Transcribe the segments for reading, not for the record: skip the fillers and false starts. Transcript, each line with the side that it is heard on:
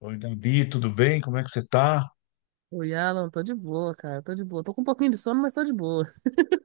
left: Oi, Gabi, tudo bem? Como é que você tá?
right: Oi, Alan, tô de boa, cara, tô de boa. Tô com um pouquinho de sono, mas tô de boa.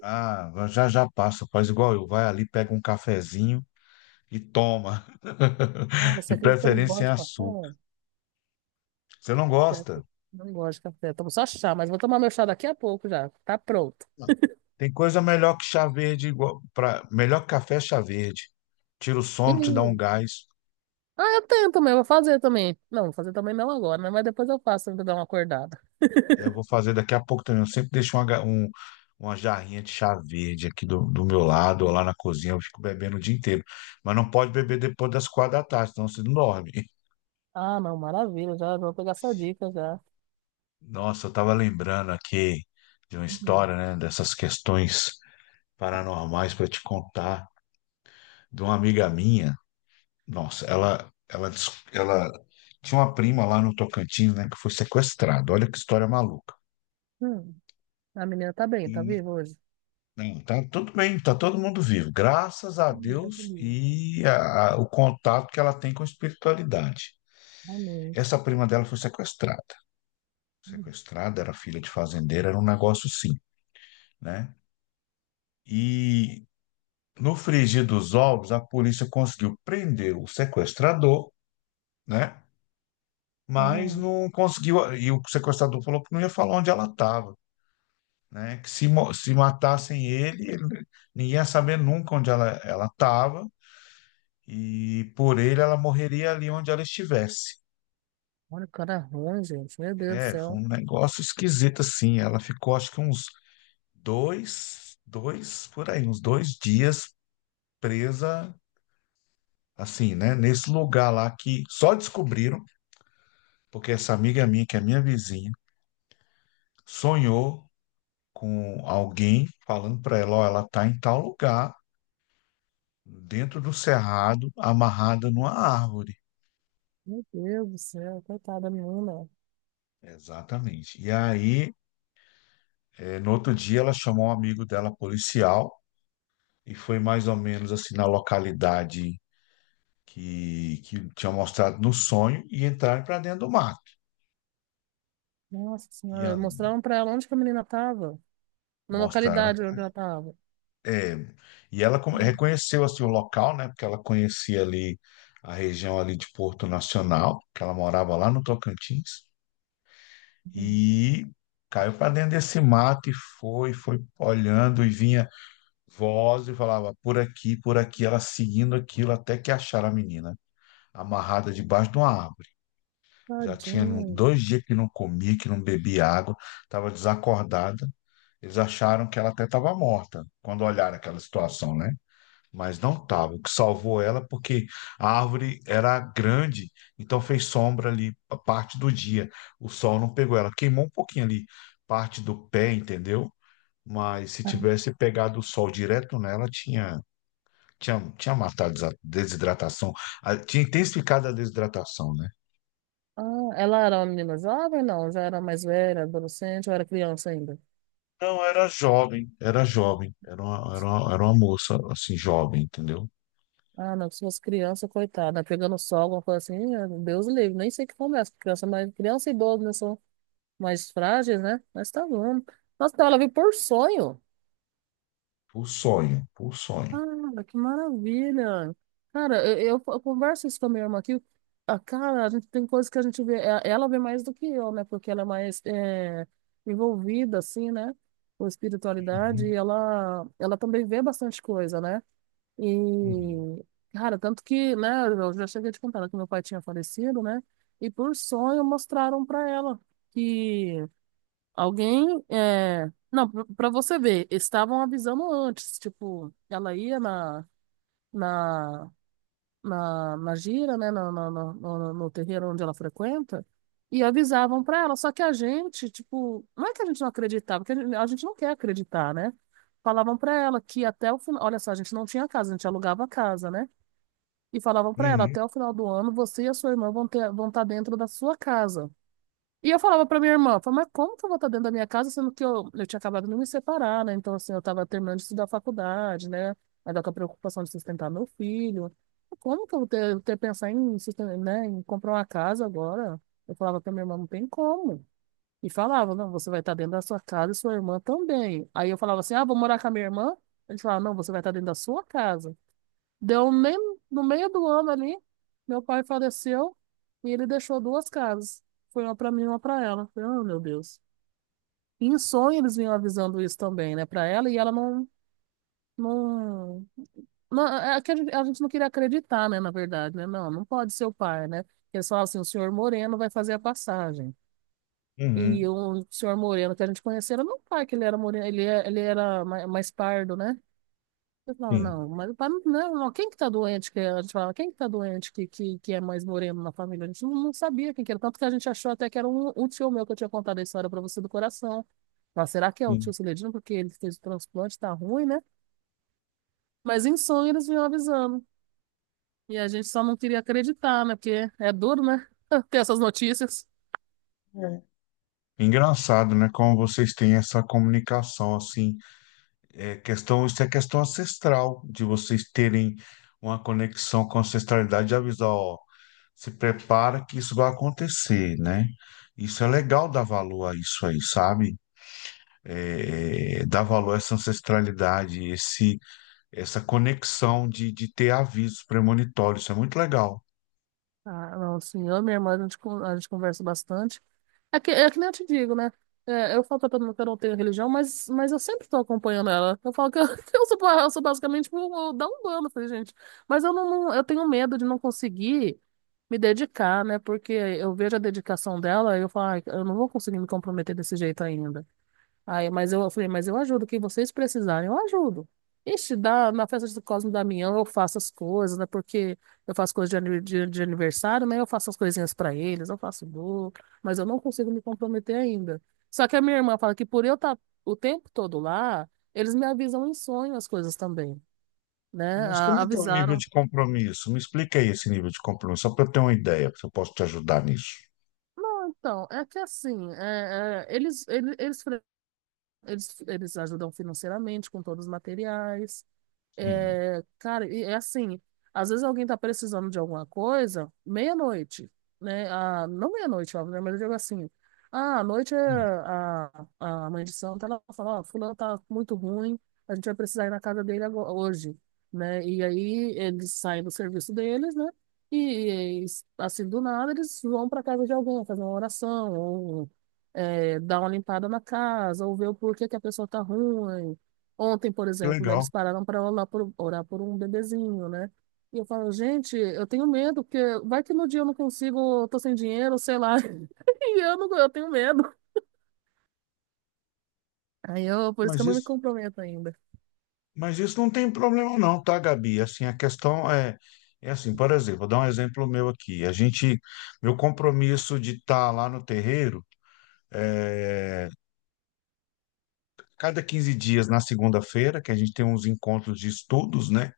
left: Ah, já já passa, faz igual eu. Vai ali, pega um cafezinho e toma.
right: Ah, você
left: De
right: acredita que eu não
left: preferência sem
right: gosto de café?
left: açúcar. Você não
right: Pior que
left: gosta?
right: eu não gosto de café. Tomo só chá, mas vou tomar meu chá daqui a pouco já. Tá pronto.
left: Tem coisa melhor que chá verde, igual pra, melhor que café é chá verde. Tira o
right: E...
left: sono, te dá um gás.
right: Ah, eu tenho também, eu vou fazer também. Não, vou fazer também não agora, né? Mas depois eu faço, ainda dar uma acordada.
left: É, eu vou fazer daqui a pouco também. Eu sempre deixo uma, uma jarrinha de chá verde aqui do meu lado, ou lá na cozinha. Eu fico bebendo o dia inteiro. Mas não pode beber depois das 4 da tarde, senão você não dorme.
right: Ah, não, maravilha, já vou pegar essa dica já.
left: Nossa, eu estava lembrando aqui de uma
right: Uhum.
left: história, né, dessas questões paranormais para te contar, de uma amiga minha. Nossa, ela tinha uma prima lá no Tocantins, né, que foi sequestrada. Olha que história maluca.
right: Hum. A menina tá bem, tá
left: E
right: viva hoje?
left: não, tá tudo bem, tá todo mundo vivo, graças a
right: Tá
left: Deus
right: viva.
left: e o contato que ela tem com a espiritualidade.
right: Amém.
left: Essa prima dela foi sequestrada.
right: Hum.
left: Sequestrada, era filha de fazendeiro, era um negócio sim, né? E no frigir dos ovos, a polícia conseguiu prender o sequestrador, né? Mas
right: Aham.
left: não conseguiu. E o sequestrador falou que não ia falar onde ela estava, né? Que se, se matassem ele, ninguém ia saber nunca onde ela estava. E por ele, ela morreria ali onde ela estivesse.
right: Olha o cara ruim, gente. Meu Deus do
left: É, foi
right: céu.
left: um negócio esquisito assim. Ela ficou, acho que uns 2 dias presa, assim, né? Nesse lugar lá que só descobriram porque essa amiga minha, que é minha vizinha, sonhou com alguém falando para ela, ó, ela tá em tal lugar, dentro do cerrado, amarrada numa árvore.
right: Meu Deus do céu, coitada da menina.
left: Exatamente. E aí, no outro dia, ela chamou um amigo dela, policial, e foi mais ou menos assim na localidade que tinha mostrado no sonho e entraram para dentro do mato.
right: Nossa
left: E
right: senhora,
left: an-
right: mostraram pra ela onde que a menina tava. Na
left: mostraram.
right: localidade onde ela tava.
left: É, e ela reconheceu assim, o local, né? Porque ela conhecia ali a região ali de Porto Nacional, que ela morava lá no Tocantins,
right: Uhum.
left: e caiu para dentro desse mato e foi, foi olhando e vinha voz e falava por aqui, ela seguindo aquilo até que acharam a menina amarrada debaixo de uma árvore. Já tinha
right: Tadinha.
left: 2 dias que não comia, que não bebia água, estava desacordada. Eles acharam que ela até estava morta, quando olharam aquela situação, né? Mas não estava. O que salvou ela porque a árvore era grande, então fez sombra ali a parte do dia. O sol não pegou ela, queimou um pouquinho ali parte do pé, entendeu? Mas se tivesse pegado o sol direto nela, tinha matado a desidratação, tinha intensificado a desidratação, né?
right: Ah, ela era uma menina jovem, não? Já era mais velha, adolescente, ou era criança ainda?
left: Não, era jovem, era jovem, era uma moça, assim, jovem, entendeu?
right: Ah, não, se fosse criança, coitada, pegando sol, alguma coisa assim, Deus livre, nem sei que começa, criança, mas criança e idoso, né, são mais frágeis, né? Mas tá bom. Nossa, então ela veio por sonho.
left: Por sonho, por sonho.
right: Cara, que maravilha! Cara, eu converso isso com a minha irmã aqui. Ah, cara, a gente tem coisas que a gente vê, ela vê mais do que eu, né? Porque ela é mais envolvida, assim, né? Com espiritualidade, e
left: Uhum,
right: ela também vê bastante coisa, né? E,
left: uhum,
right: cara, tanto que, né? Eu já cheguei a te contar né, que meu pai tinha falecido, né? E por sonho mostraram pra ela que alguém, não, pra você ver, estavam avisando antes, tipo, ela ia na na, na gira, né, no terreiro onde ela frequenta, e avisavam para ela. Só que a gente, tipo, não é que a gente não acreditava, porque a gente não quer acreditar, né? Falavam para ela que até o final, olha só, a gente não tinha casa, a gente alugava a casa, né? E falavam para ela,
left: uhum,
right: até o final do ano, você e a sua irmã vão ter, vão estar dentro da sua casa. E eu falava pra minha irmã, falava, mas como que eu vou estar dentro da minha casa, sendo que eu tinha acabado de me separar, né? Então, assim, eu estava terminando de estudar faculdade, né? Ainda com a preocupação de sustentar meu filho. Como que eu vou ter, ter pensar em, susten- né, em comprar uma casa agora? Eu falava pra minha irmã, não tem como. E falava, não, você vai estar dentro da sua casa e sua irmã também. Aí eu falava assim, ah, vou morar com a minha irmã? Eles falavam, não, você vai estar dentro da sua casa. Deu nem no meio do ano ali, meu pai faleceu e ele deixou duas casas. Foi uma pra mim e uma pra ela. Falei, oh, meu Deus. E em sonho eles vinham avisando isso também, né, pra ela e ela não, não, não é que a gente não queria acreditar, né, na verdade, né? Não, não pode ser o pai, né? Eles falavam assim, o senhor Moreno vai fazer a passagem. E
left: uhum.
right: o senhor Moreno que a gente conhecia era meu pai, que ele era moreno, ele era mais pardo, né? Eu falo,
left: Sim,
right: não, mas pra mim, não, não, quem que tá doente? Que a gente fala, quem que tá doente que é mais moreno na família? A gente não, não sabia quem que era, tanto que a gente achou até que era um tio meu que eu tinha contado a história pra você do coração. Mas será que é o tio
left: sim.
right: Celedino? Porque ele fez o transplante, tá ruim, né? Mas em sonho eles vinham avisando. E a gente só não queria acreditar, né? Porque é duro, né? Ter essas notícias.
left: Engraçado, né? Como vocês têm essa comunicação, assim, é questão, isso é questão ancestral, de vocês terem uma conexão com a ancestralidade de avisar, ó, se prepara que isso vai acontecer, né? Isso é legal dar valor a isso aí, sabe? É, é, dar valor a essa ancestralidade, essa conexão de ter avisos premonitórios, isso é muito legal.
right: Ah, não, assim, eu e minha irmã, a gente conversa bastante. É que nem eu te digo, né? É, eu falo pra todo mundo que eu não tenho religião, mas eu sempre tô acompanhando ela. Eu falo que eu, que eu sou, eu sou basicamente um da falei, gente. Mas eu tenho medo de não conseguir me dedicar, né? Porque eu vejo a dedicação dela e eu falo, "Ai, eu não vou conseguir me comprometer desse jeito ainda. Aí, mas eu falei, mas eu ajudo, o que vocês precisarem, eu ajudo. Ixi, dá, na festa do Cosmo e Damião eu faço as coisas, né? Porque eu faço coisas de, de aniversário, né? Eu faço as coisinhas pra eles, eu faço bolo, mas eu não consigo me comprometer ainda. Só que a minha irmã fala que por eu estar o tempo todo lá, eles me avisam em sonho as coisas também, né?
left: Mas como é que é o nível
right: Avisaram.
left: de compromisso? Me explica aí esse nível de compromisso, só para eu ter uma ideia, se eu posso te ajudar nisso.
right: Não, então, é que assim, eles ajudam financeiramente com todos os materiais.
left: Sim,
right: É, cara, e é assim, às vezes alguém tá precisando de alguma coisa, meia-noite, né? Ah, não meia-noite, óbvio, né? Mas eu digo assim, ah, à noite é
left: sim,
right: a mãe de santo, ela fala, ó, fulano tá muito ruim, a gente vai precisar ir na casa dele agora, hoje, né? E aí eles saem do serviço deles, né? E, e, assim, do nada, eles vão pra casa de alguém, fazer uma oração, ou dar uma limpada na casa, ou ver o porquê que a pessoa tá ruim. Ontem, por
left: que
right: exemplo, né, eles
left: legal.
right: pararam para orar orar por um bebezinho, né? E eu falo, gente, eu tenho medo, porque vai que no dia eu não consigo, eu tô sem dinheiro, sei lá. E eu não, eu tenho medo. Por isso que
left: Mas
right: eu não me
left: isso.
right: comprometo ainda.
left: Mas isso não tem problema não, tá, Gabi? Assim, a questão é, é assim, por exemplo, vou dar um exemplo meu aqui. A gente, meu compromisso de estar lá no terreiro, é, cada 15 dias na segunda-feira, que a gente tem uns encontros de estudos, né?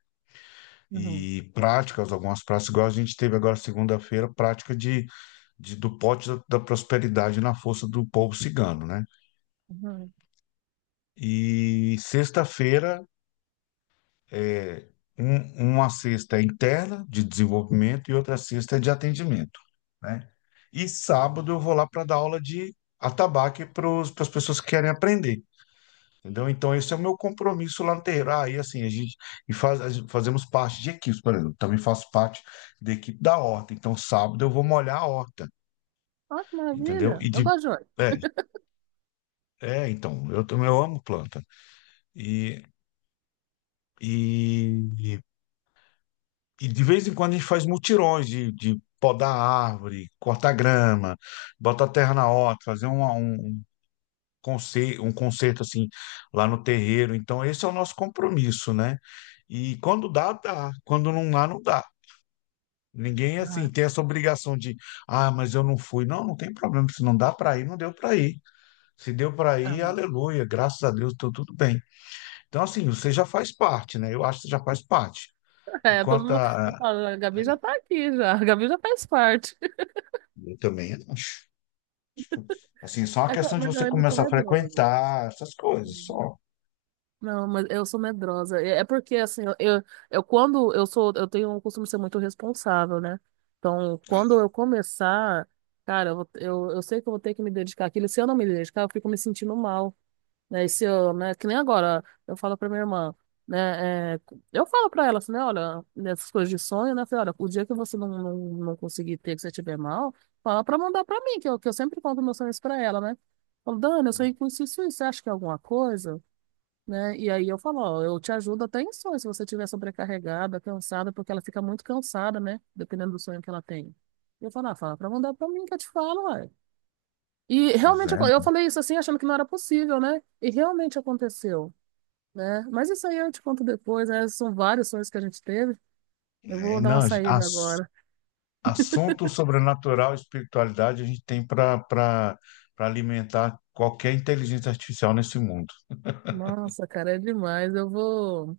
right: Uhum,
left: E práticas, algumas práticas, igual a gente teve agora segunda-feira, prática de, do pote da prosperidade na força do povo cigano, né?
right: uhum.
left: E sexta-feira é, uma cesta é interna de desenvolvimento e outra cesta é de atendimento, né? E sábado eu vou lá para dar aula de atabaque para as pessoas que querem aprender, entendeu? Então esse é o meu compromisso lá no terreiro. Ah, e assim, a gente e faz, a gente- fazemos parte de equipes, por exemplo, também faço parte da equipe da horta. Então sábado eu vou molhar a horta,
right: Olha que
left: entendeu?
right: maravilha.
left: E
right: Eu gosto de olho.
left: é, então, eu amo planta. E, e E de vez em quando a gente faz mutirões de podar árvore, cortar grama, botar terra na horta, fazer concerto, um concerto assim lá no terreiro. Então, esse é o nosso compromisso, né? E quando dá, dá. Quando não dá, não dá. Ninguém assim
right: Ah,
left: tem essa obrigação de, ah, mas eu não fui. Não, não tem problema. Se não dá para ir, não deu para ir. Se deu para
right: ah.
left: ir, aleluia, graças a Deus, tô tudo bem. Então, assim, você já faz parte, né? Eu acho que você já faz parte. E
right: É, todo
left: quanto
right: mundo, eu
left: a.
right: falo, a Gabi já tá aqui já. A Gabi já faz parte.
left: Eu também acho. Tipo, assim, só uma questão de
right: Mas eu
left: você
right: ainda sou
left: começar a
right: medrosa.
left: frequentar essas coisas,
right: Hum.
left: só.
right: Não, mas eu sou medrosa. É porque, assim, eu quando eu tenho o costume de ser muito responsável, né? Então, quando eu começar, cara, eu sei que eu vou ter que me dedicar àquilo. Se eu não me dedicar, eu fico me sentindo mal né? se eu né? Que nem agora, eu falo pra minha irmã, né? Eu falo pra ela assim, né? Olha, nessas coisas de sonho, né? Eu falei, olha, o dia que você não, não, não conseguir ter, que você estiver mal, fala pra mandar pra mim, que eu sempre conto meus sonhos pra ela, né? Falo, Dani, eu sonhei com isso, isso, isso, você acha que é alguma coisa? Né? E aí eu falo, ó, eu te ajudo até em sonho, se você estiver sobrecarregada, cansada, porque ela fica muito cansada, né? Dependendo do sonho que ela tem. E eu falo, ah, fala pra mandar pra mim que eu te falo, ué. E
left: Pois
right: realmente
left: é,
right: eu
left: não.
right: falei isso assim, achando que não era possível, né? E realmente aconteceu, né? Mas isso aí eu te conto depois, né? São vários sonhos que a gente teve. Eu
left: É,
right: vou dar uma
left: não,
right: saída agora.
left: assunto sobrenatural e espiritualidade a gente tem para para alimentar qualquer inteligência artificial nesse mundo.
right: Nossa, cara, é demais.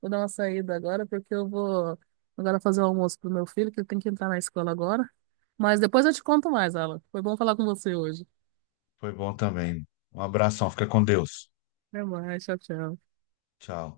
right: Vou dar uma saída agora porque eu vou agora fazer o almoço pro meu filho, que ele tem que entrar na escola agora. Mas depois eu te conto mais, Alan. Foi bom falar com você hoje.
left: Foi bom também. Um abração, fica com Deus.
right: Até mais, tchau, tchau.
left: Tchau.